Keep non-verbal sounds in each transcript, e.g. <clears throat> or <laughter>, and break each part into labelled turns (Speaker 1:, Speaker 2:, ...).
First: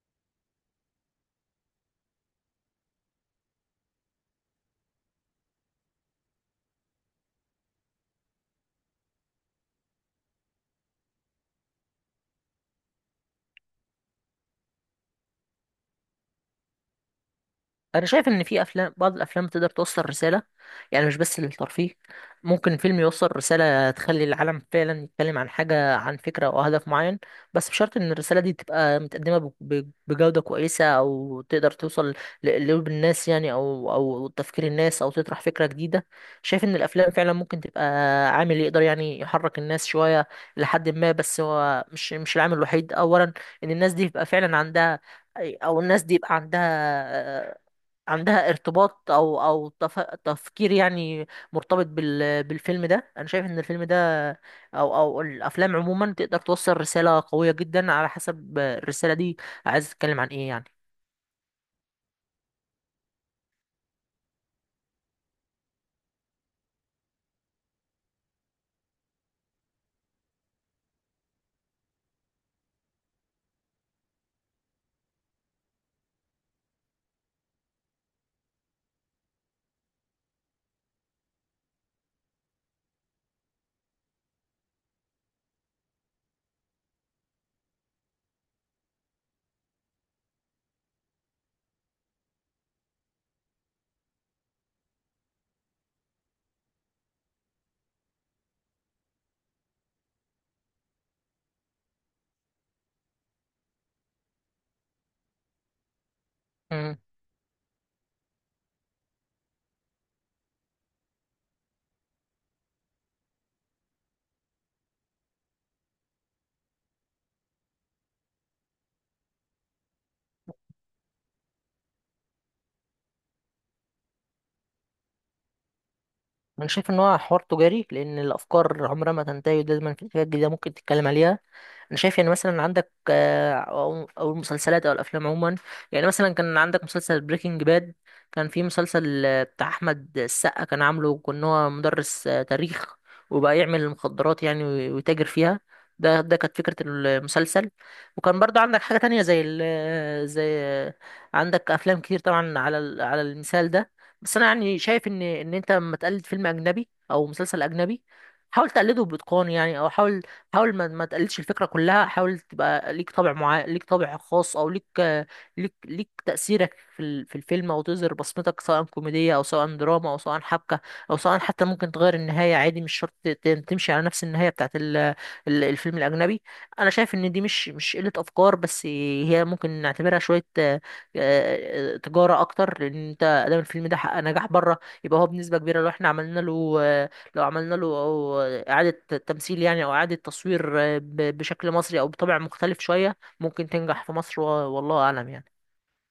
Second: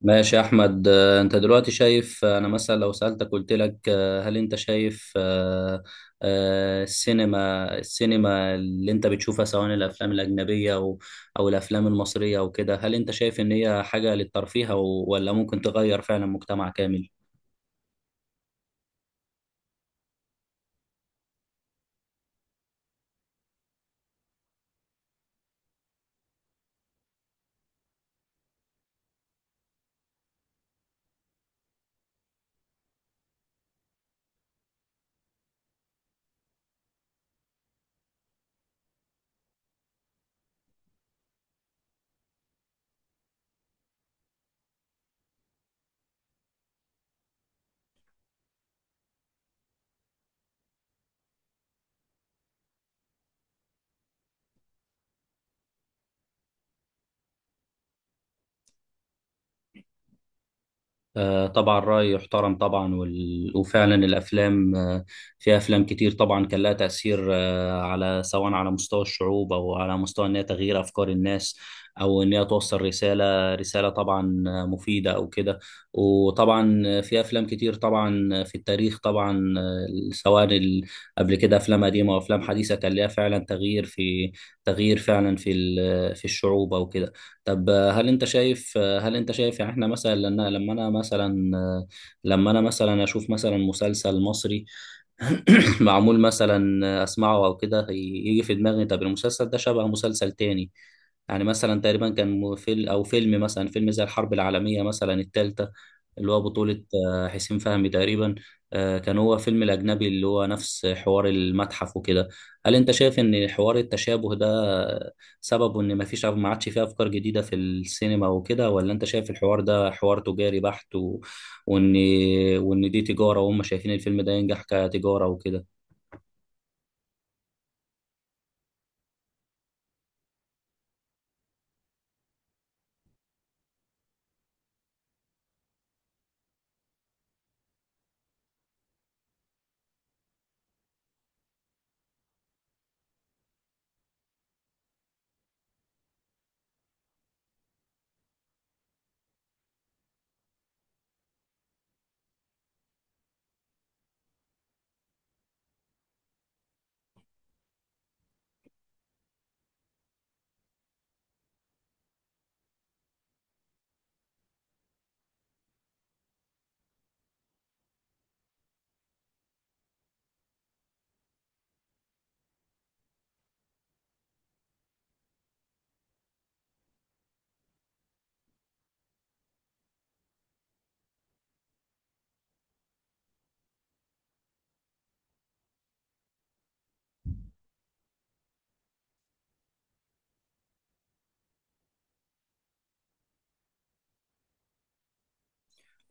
Speaker 1: ماشي يا احمد، انت دلوقتي شايف. انا مثلا لو سالتك قلت لك، هل انت شايف؟ السينما اللي انت بتشوفها، سواء الافلام الاجنبيه او الافلام المصريه وكده، هل انت شايف ان هي حاجه للترفيه ولا ممكن تغير فعلا مجتمع كامل؟
Speaker 2: انا شايف ان في افلام بعض الافلام تقدر توصل رساله، يعني مش بس للترفيه. ممكن فيلم يوصل رساله تخلي العالم فعلا يتكلم عن حاجه، عن فكره او هدف معين. بس بشرط ان الرساله دي تبقى متقدمه بجوده كويسه، او تقدر توصل لقلوب الناس يعني، او تفكير الناس، او تطرح فكره جديده. شايف ان الافلام فعلا ممكن تبقى عامل يقدر يعني يحرك الناس شويه لحد ما. بس هو مش العامل الوحيد. اولا ان الناس دي يبقى فعلا عندها، او الناس دي يبقى عندها عندها ارتباط او تفكير يعني، مرتبط بالفيلم ده. انا شايف ان الفيلم ده او الافلام عموما تقدر توصل رسالة قوية جدا، على حسب الرسالة دي عايز تتكلم عن ايه يعني.
Speaker 1: طبعا رأي يحترم طبعا، وفعلا الأفلام، في أفلام كتير طبعا كان لها تأثير، على سواء على مستوى الشعوب أو على مستوى إن هي تغيير أفكار الناس، أو إن هي توصل رسالة طبعا مفيدة أو كده. وطبعا في أفلام كتير طبعا في التاريخ طبعا، سواء ال... قبل كده أفلام قديمة وأفلام حديثة كان لها فعلا تغيير فعلا في الشعوب أو كده. طب، هل انت شايف يعني احنا مثلا لما انا مثلا اشوف مثلا مسلسل مصري <clears throat> معمول مثلا، اسمعه او كده، يجي في دماغي طب المسلسل ده شبه مسلسل تاني. يعني مثلا تقريبا كان فيلم زي الحرب العالمية مثلا التالتة، اللي هو بطولة
Speaker 2: مم.
Speaker 1: حسين فهمي تقريبا، كان هو فيلم الأجنبي اللي هو نفس حوار المتحف وكده. هل أنت شايف إن حوار التشابه ده، سببه إن مفيش، ما عادش فيه أفكار جديدة في السينما وكده، ولا أنت شايف الحوار ده حوار تجاري بحت وإن، وإن دي تجارة وهم شايفين الفيلم ده ينجح كتجارة وكده؟
Speaker 2: انا شايف ان هو حوار تجاري، لان الافكار عمرها ما تنتهي، ودايما في حاجات جديده ممكن تتكلم عليها. انا شايف يعني، مثلا عندك او المسلسلات او الافلام عموما. يعني مثلا كان عندك مسلسل بريكنج باد، كان في مسلسل بتاع احمد السقا، كان عامله كان هو مدرس تاريخ، وبقى يعمل المخدرات يعني ويتاجر فيها. ده كانت فكرة المسلسل. وكان برضه عندك حاجة تانية زي ال آه، زي آه، عندك أفلام كتير طبعا على على المثال ده. بس أنا يعني شايف إن أنت لما تقلد فيلم أجنبي أو مسلسل أجنبي، حاول تقلده بإتقان يعني. أو حاول، حاول ما تقلدش الفكره كلها. حاول تبقى ليك طابع معين، ليك طابع خاص، او ليك، ليك تاثيرك في في الفيلم، او تظهر بصمتك، سواء كوميديه او سواء دراما او سواء حبكه، او سواء حتى ممكن تغير النهايه عادي، مش شرط تمشي على نفس النهايه بتاعت الفيلم الاجنبي. انا شايف ان دي مش قله افكار بس. هي ممكن نعتبرها شويه تجاره اكتر، لان انت ادام الفيلم ده حقق نجاح بره، يبقى هو بنسبه كبيره لو احنا عملنا له أو إعادة تمثيل يعني، أو إعادة تصوير بشكل مصري، أو بطبع مختلف شوية، ممكن تنجح في مصر والله أعلم يعني.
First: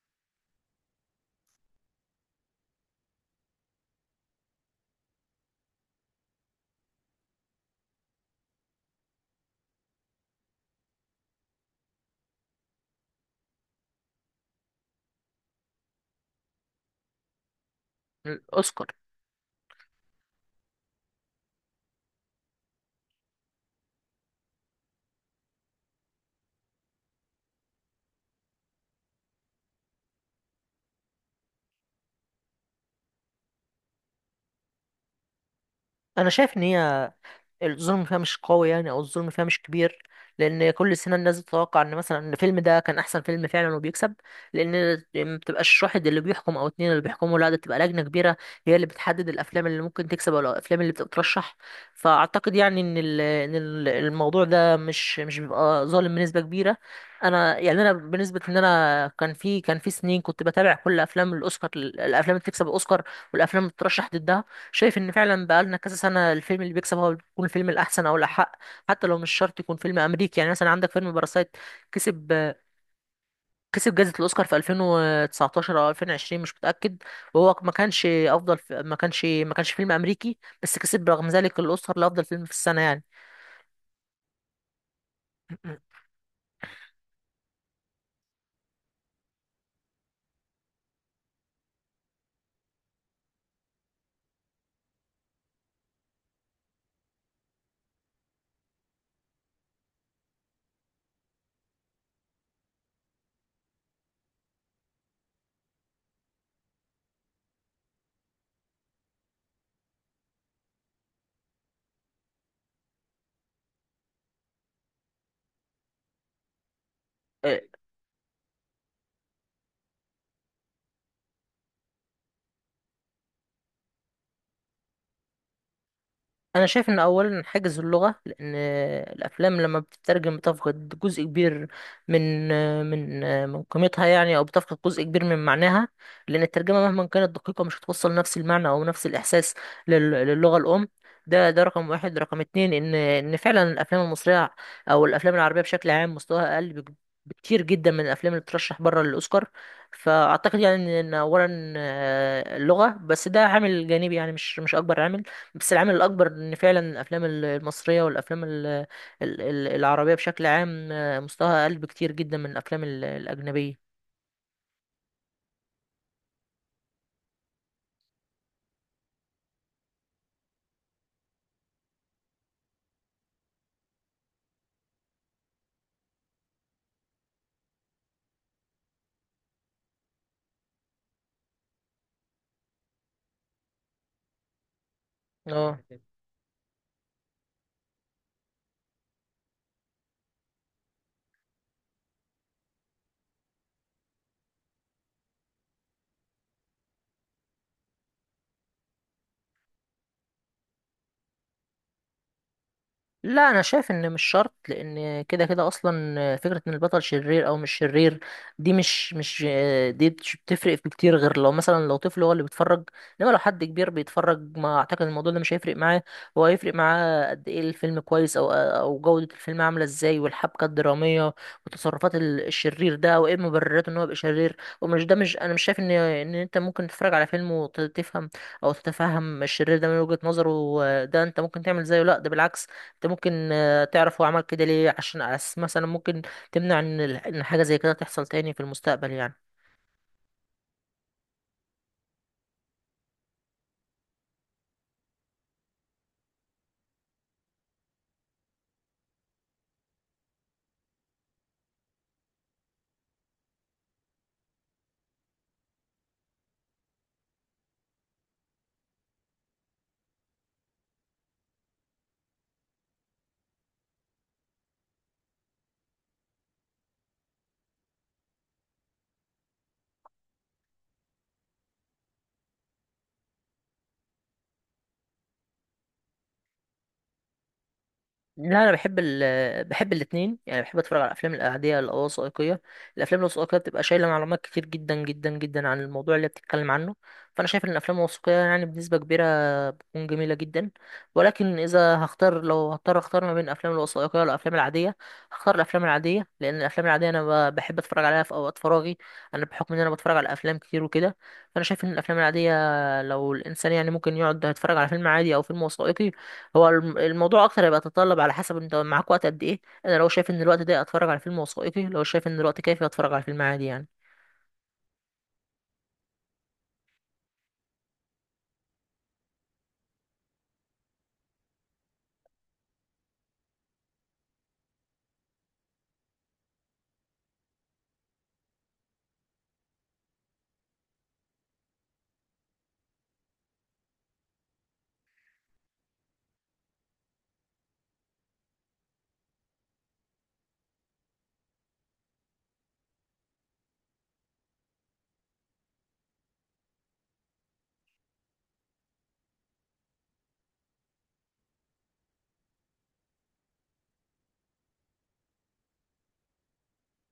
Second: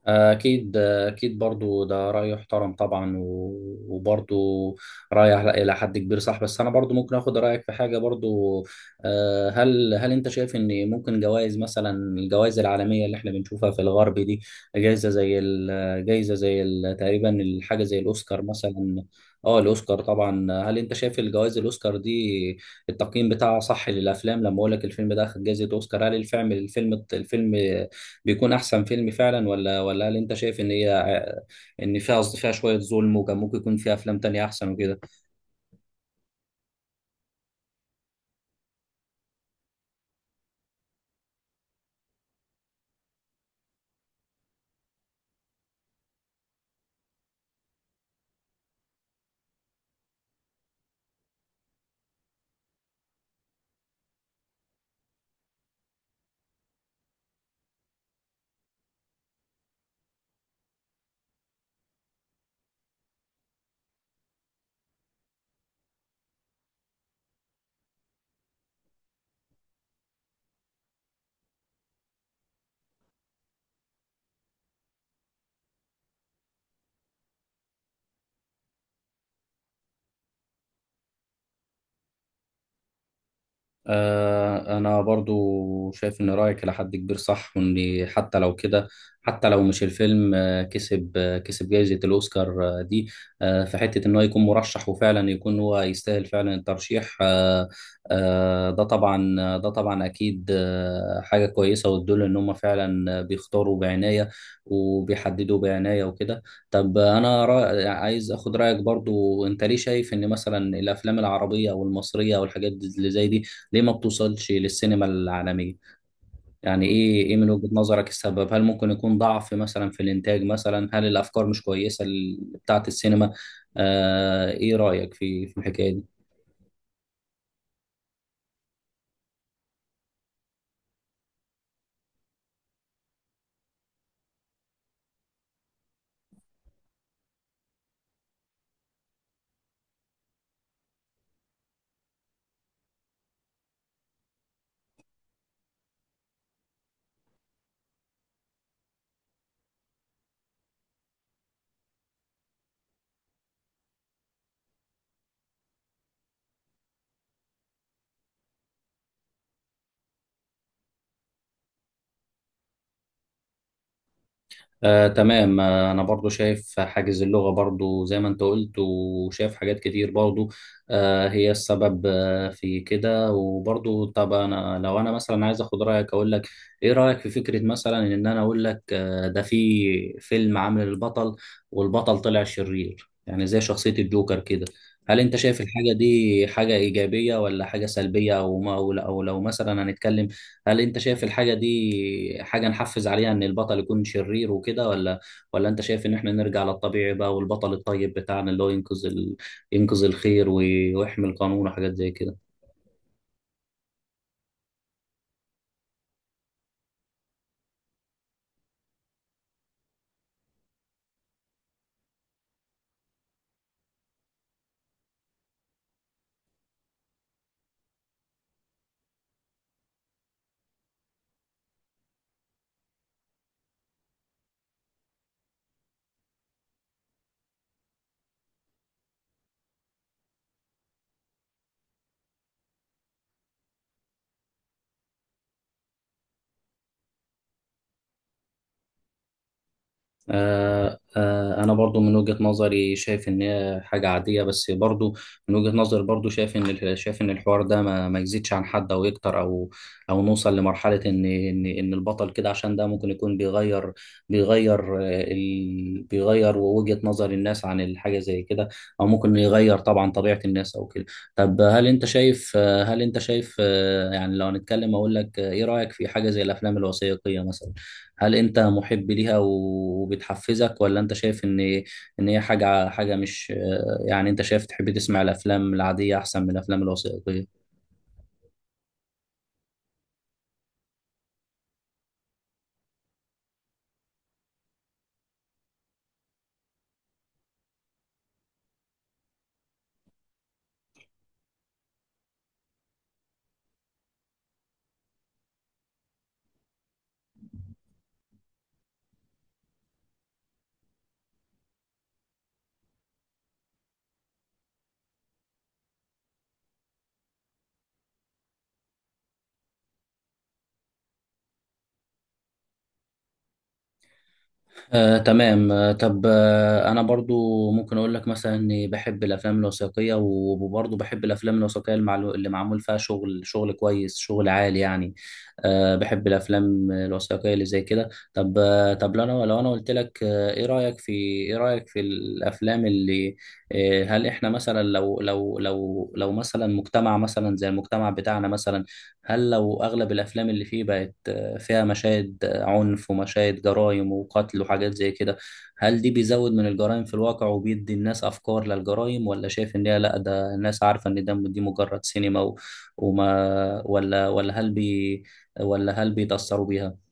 Speaker 1: أكيد أكيد، برضو ده رأي يحترم طبعا، وبرضو رأي إلى حد كبير صح، بس أنا برضو ممكن أخد رأيك في حاجة برضو. هل أنت شايف إن ممكن جوائز مثلا، الجوائز العالمية اللي إحنا بنشوفها في الغرب دي، تقريبا الحاجة زي الأوسكار
Speaker 2: الأوسكار.
Speaker 1: مثلا؟ اه، الأوسكار طبعا. هل أنت شايف الجوائز الأوسكار دي التقييم بتاعها صح للأفلام؟ لما أقول لك الفيلم ده أخد جائزة أوسكار، هل الفيلم بيكون احسن فيلم فعلا، ولا هل انت شايف ان فيها شوية ظلم، وكان ممكن يكون فيها افلام تانية احسن وكده؟
Speaker 2: أنا شايف إن هي الظلم فيها مش قوي يعني، او الظلم فيها مش كبير. لان كل سنه الناس بتتوقع ان مثلا ان الفيلم ده كان احسن فيلم فعلا وبيكسب. لان ما بتبقاش واحد اللي بيحكم او اتنين اللي بيحكموا، لا ده بتبقى لجنه كبيره هي اللي بتحدد الافلام اللي ممكن تكسب او الافلام اللي بتترشح. فاعتقد يعني ان الموضوع ده مش بيبقى ظالم بنسبه كبيره. انا يعني انا بالنسبه ان انا، كان في سنين كنت بتابع كل افلام الاوسكار، الافلام اللي بتكسب الاوسكار والافلام اللي بتترشح ضدها. شايف ان فعلا بقالنا كذا سنه الفيلم اللي بيكسب هو بيكون الفيلم الاحسن او الاحق. حتى لو مش شرط يكون فيلم امريكي، يعني مثلا عندك فيلم باراسايت، كسب كسب جائزه الاوسكار في 2019 او 2020 مش متاكد. وهو ما كانش افضل، ما كانش فيلم امريكي، بس كسب رغم ذلك الاوسكار لافضل فيلم في السنه يعني.
Speaker 1: أنا برضو
Speaker 2: <clears throat>
Speaker 1: شايف إن رأيك إلى حد كبير صح، وإن حتى لو كده، حتى لو مش الفيلم كسب جائزة الأوسكار دي، في حتة إن هو يكون مرشح وفعلا يكون هو يستاهل فعلا الترشيح. ده طبعا أكيد حاجة كويسة، وتدل إن هم فعلا بيختاروا بعناية وبيحددوا بعناية وكده. طب، أنا رأي عايز أخد رأيك برضو. أنت ليه شايف إن مثلا الأفلام العربية أو المصرية أو الحاجات اللي زي دي ليه ما بتوصلش للسينما العالمية؟ يعني ايه من
Speaker 2: آه،
Speaker 1: وجهة نظرك السبب؟ هل ممكن يكون ضعف مثلا في الانتاج مثلا؟ هل الافكار مش كويسة، بتاعة السينما؟ آه، ايه رأيك في الحكاية دي؟
Speaker 2: انا شايف ان اولا حاجز اللغه، لان الافلام لما بتترجم بتفقد جزء كبير من من من قيمتها يعني، او بتفقد جزء كبير من معناها. لان الترجمه مهما كانت دقيقه مش هتوصل نفس المعنى او نفس الاحساس للغه الام. ده رقم واحد. رقم اتنين ان فعلا الافلام المصريه او الافلام العربيه بشكل عام مستواها اقل بكتير جدا من الافلام اللي بترشح بره للاوسكار. فاعتقد يعني إن اولا اللغه، بس ده عامل جانبي يعني، مش اكبر عامل. بس العامل الأكبر إن فعلا الأفلام المصرية والأفلام ال- العربية بشكل عام مستواها أقل بكتير جدا من الأفلام الأجنبية.
Speaker 1: تمام. انا برضو شايف حاجز اللغة برضو زي ما انت قلت، وشايف حاجات كتير برضو هي السبب في كده. وبرضو طب، لو انا مثلا عايز اخد رأيك اقول لك، ايه رأيك في فكرة، مثلا ان انا اقول لك ده في فيلم عامل البطل، والبطل طلع شرير يعني زي شخصية الجوكر كده، هل انت شايف
Speaker 2: اه.
Speaker 1: الحاجة دي حاجة ايجابية ولا حاجة سلبية؟ او ما او لو مثلا هنتكلم هل انت شايف الحاجة دي حاجة نحفز عليها ان البطل يكون شرير وكده، ولا انت شايف ان احنا نرجع للطبيعي بقى، والبطل الطيب بتاعنا اللي هو ينقذ ينقذ الخير ويحمي القانون وحاجات زي كده؟
Speaker 2: لا انا شايف ان مش شرط، لان كده كده اصلا فكره ان البطل شرير او مش شرير دي مش مش دي مش بتفرق في كتير، غير لو مثلا لو طفل هو اللي بيتفرج. انما لو حد كبير بيتفرج ما اعتقد الموضوع ده مش هيفرق معاه. هو هيفرق معاه قد ايه الفيلم كويس، او جوده الفيلم عامله ازاي، والحبكه الدراميه وتصرفات الشرير ده، وايه مبررات ان هو يبقى شرير. ومش ده مش انا مش شايف ان انت ممكن تتفرج على فيلم وتفهم او تتفهم الشرير ده من وجهه نظره، ده انت ممكن تعمل زيه. لا ده بالعكس، انت ممكن تعرف هو عمل كده ليه، عشان أس مثلا ممكن تمنع ان حاجه زي كده تحصل تاني في المستقبل يعني.
Speaker 1: انا برضو من وجهة نظري شايف ان هي حاجة عادية، بس برضو من وجهة نظري برضو شايف ان شايف ان الحوار ده ما يزيدش عن حد او يكتر، او او نوصل لمرحلة ان البطل كده، عشان ده ممكن يكون بيغير وجهة نظر الناس عن الحاجة زي كده، او ممكن يغير طبعا طبيعة الناس او كده. طب، هل انت شايف آه، هل انت شايف آه، يعني لو هنتكلم اقول لك، ايه رأيك في حاجة زي الافلام الوثائقية مثلا؟ هل انت محب ليها وبتحفزك، ولا انت شايف ان ان هي حاجه حاجه مش يعني انت شايف تحب تسمع الافلام العاديه احسن من الافلام الوثائقيه؟
Speaker 2: لا انا بحب بحب الاثنين يعني، بحب اتفرج على الافلام الاعاديه الوثائقيه. الافلام الوثائقيه بتبقى شايله معلومات كتير جدا جدا جدا عن الموضوع اللي بتتكلم عنه. فانا شايف ان الافلام الوثائقيه يعني بنسبه كبيره تكون جميلة جدا. ولكن إذا هختار، لو هضطر أختار ما بين الأفلام الوثائقية والأفلام العادية، هختار الأفلام العادية. لأن الأفلام العادية أنا بحب أتفرج عليها في أوقات فراغي، أنا بحكم إن أنا بتفرج على أفلام كتير وكده. فأنا شايف إن الأفلام العادية، لو الإنسان يعني ممكن يقعد يتفرج على فيلم عادي أو فيلم وثائقي، هو الموضوع أكتر هيبقى يتطلب على حسب أنت معاك وقت قد إيه. أنا لو شايف إن الوقت ده أتفرج على فيلم وثائقي، لو شايف إن الوقت كافي أتفرج على فيلم عادي يعني.
Speaker 1: تمام. طب، انا برضو ممكن اقول لك مثلا اني بحب الافلام الوثائقيه، وبرضو بحب الافلام الوثائقيه اللي معمول فيها شغل، شغل كويس، شغل عالي يعني. أه، بحب الافلام الوثائقيه اللي زي كده. طب طب لو انا قلت لك، ايه رايك في الافلام اللي آه، هل احنا مثلا لو مثلا مجتمع مثلا زي المجتمع بتاعنا مثلا، هل لو اغلب الافلام اللي فيه بقت فيها مشاهد عنف ومشاهد جرائم وقتل وحاجات زي كده، هل دي بيزود من الجرائم في الواقع وبيدي الناس أفكار للجرائم، ولا شايف إن هي لأ، ده الناس عارفة إن ده دي مجرد سينما، و- وما ولا ولا هل بي ولا هل بيتأثروا بيها؟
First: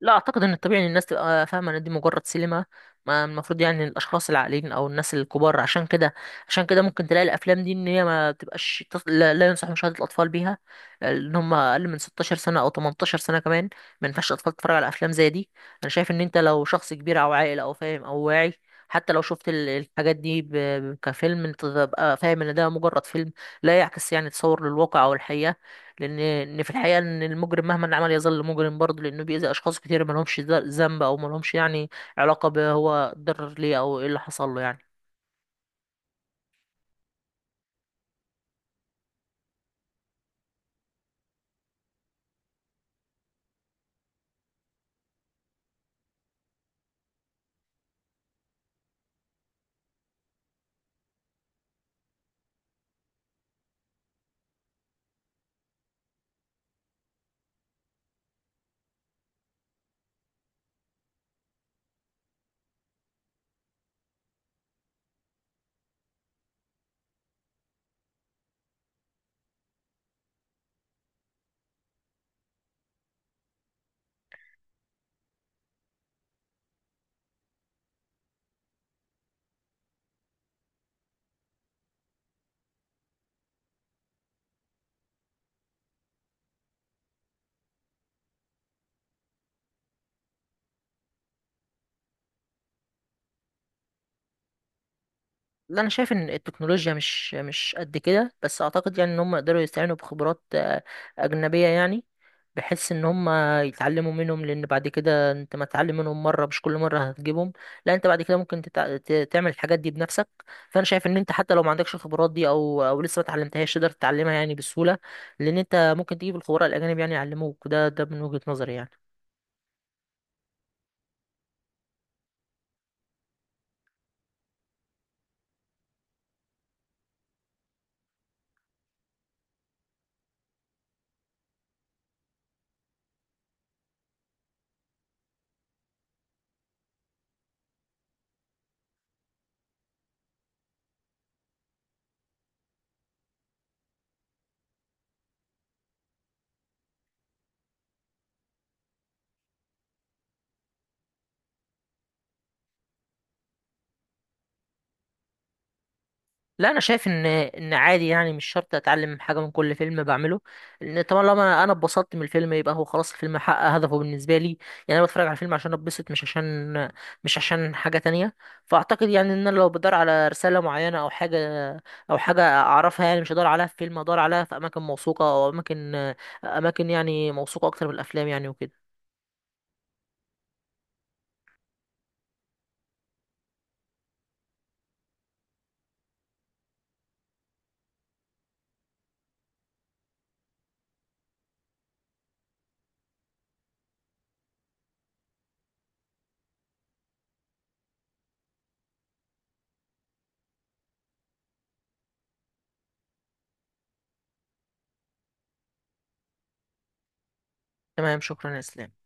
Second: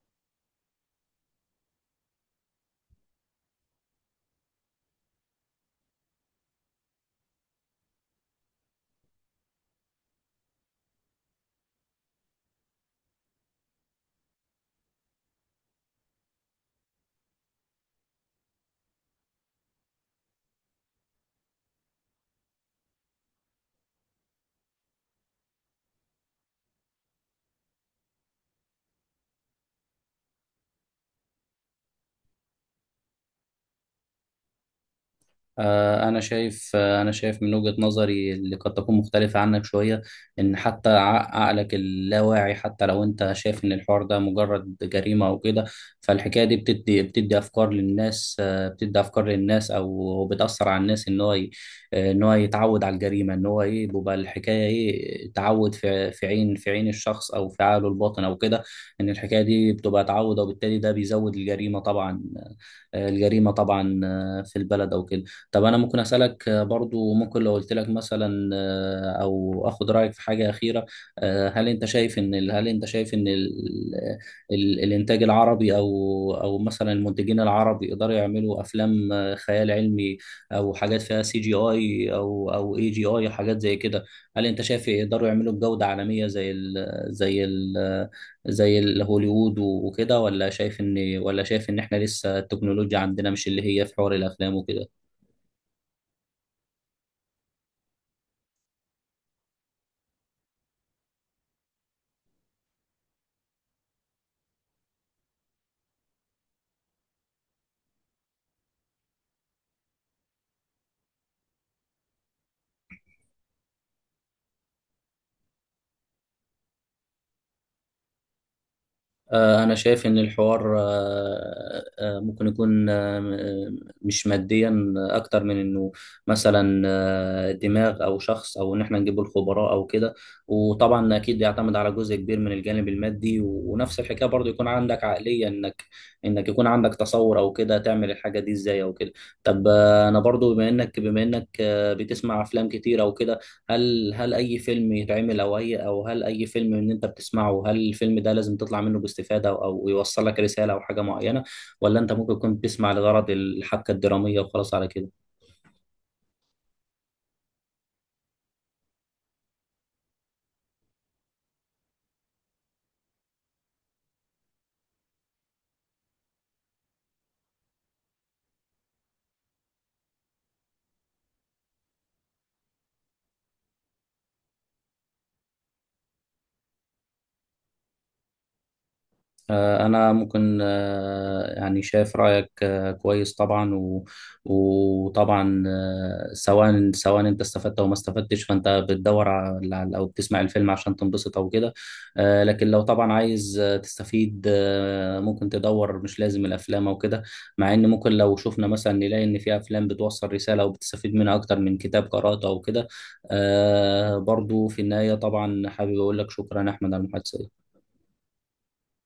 Speaker 2: لا اعتقد ان الطبيعي ان الناس تبقى فاهمه ان دي مجرد سينما. ما المفروض يعني الاشخاص العاقلين او الناس الكبار. عشان كده ممكن تلاقي الافلام دي ان هي ما تبقاش لا، لا ينصح مشاهده الاطفال بيها ان هم اقل من 16 سنه او 18 سنه كمان. ما ينفعش الاطفال تتفرج على افلام زي دي. انا شايف ان انت لو شخص كبير او عاقل او فاهم او واعي، حتى لو شفت الحاجات دي كفيلم، انت تبقى فاهم ان ده مجرد فيلم، لا يعكس يعني تصور للواقع او الحقيقه. لان ان في الحقيقه ان المجرم مهما عمل يظل مجرم برضه، لانه بيأذي اشخاص كتير ما لهمش ذنب، او ما لهمش يعني علاقه، بهو اتضرر ليه او ايه اللي حصل له يعني.
Speaker 1: أنا شايف من وجهة نظري اللي قد تكون مختلفة عنك شوية، إن حتى عقلك اللاواعي، حتى لو أنت شايف إن الحوار ده مجرد جريمة أو كده، فالحكاية دي بتدي أفكار للناس أو بتأثر على الناس، إن هو يتعود على الجريمة. إن هو إيه، بيبقى الحكاية إيه، تعود في عين الشخص أو في عقله الباطن أو كده. إن الحكاية دي بتبقى تعود، وبالتالي ده بيزود الجريمة طبعا، في البلد أو كده. طب، انا ممكن اسالك برضو. ممكن لو قلت لك مثلا او اخد رايك في حاجه اخيره، هل انت شايف ان ال ال الانتاج العربي، او مثلا المنتجين العرب، يقدروا يعملوا افلام خيال علمي، او حاجات فيها سي جي اي او اي جي اي، حاجات زي كده؟ هل انت شايف يقدروا يعملوا بجوده عالميه زي هوليوود وكده، ولا شايف ان احنا لسه التكنولوجيا عندنا مش اللي هي في حوار الافلام وكده؟
Speaker 2: لا انا شايف ان التكنولوجيا مش قد كده، بس اعتقد يعني ان هم يقدروا يستعينوا بخبرات اجنبيه يعني. بحيث ان هم يتعلموا منهم، لان بعد كده انت ما تتعلم منهم مره مش كل مره هتجيبهم. لا انت بعد كده ممكن تعمل الحاجات دي بنفسك. فانا شايف ان انت حتى لو ما عندكش الخبرات دي او لسه ما اتعلمتهاش، تقدر تتعلمها يعني بسهوله، لان انت ممكن تجيب الخبراء الاجانب يعني يعلموك. ده من وجهه نظري يعني.
Speaker 1: أنا شايف إن الحوار، ممكن يكون مش ماديا أكتر من إنه مثلا دماغ أو شخص، أو إن إحنا نجيب الخبراء أو كده. وطبعا أكيد يعتمد على جزء كبير من الجانب المادي، ونفس الحكاية برضو يكون عندك عقلية إنك يكون عندك تصور أو كده تعمل الحاجة دي إزاي أو كده. طب أنا برضو بما إنك بتسمع أفلام كتير أو كده، هل اي فيلم يتعمل او اي او هل اي فيلم ان انت بتسمعه، هل الفيلم ده لازم تطلع منه باستفادة، او يوصل لك رسالة او حاجة معينة، ولا انت ممكن تكون بتسمع لغرض الحبكة الدرامية وخلاص على كده؟
Speaker 2: لا انا شايف ان عادي يعني، مش شرط اتعلم حاجه من كل فيلم بعمله. لان طبعا لما انا اتبسطت من الفيلم يبقى هو خلاص الفيلم حقق هدفه بالنسبه لي، يعني انا بتفرج على الفيلم عشان اتبسط، مش عشان حاجه تانية. فاعتقد يعني ان انا لو بدور على رساله معينه او حاجه اعرفها يعني، مش هدور عليها في فيلم، هدور عليها في اماكن موثوقه، او اماكن اماكن يعني موثوقه اكتر من الافلام يعني وكده.
Speaker 1: أنا ممكن يعني شايف رأيك كويس طبعا، وطبعا سواء أنت استفدت أو ما استفدتش، فأنت بتدور على أو بتسمع الفيلم عشان تنبسط أو كده. لكن لو طبعا عايز تستفيد، ممكن تدور، مش لازم الأفلام أو كده، مع إن ممكن لو شفنا مثلا نلاقي إن في أفلام بتوصل رسالة وبتستفيد منها أكتر من كتاب قرأته أو كده. برضو في النهاية طبعا حابب أقول لك شكرا أحمد على المحادثة.
Speaker 2: تمام، شكرا يا اسلام.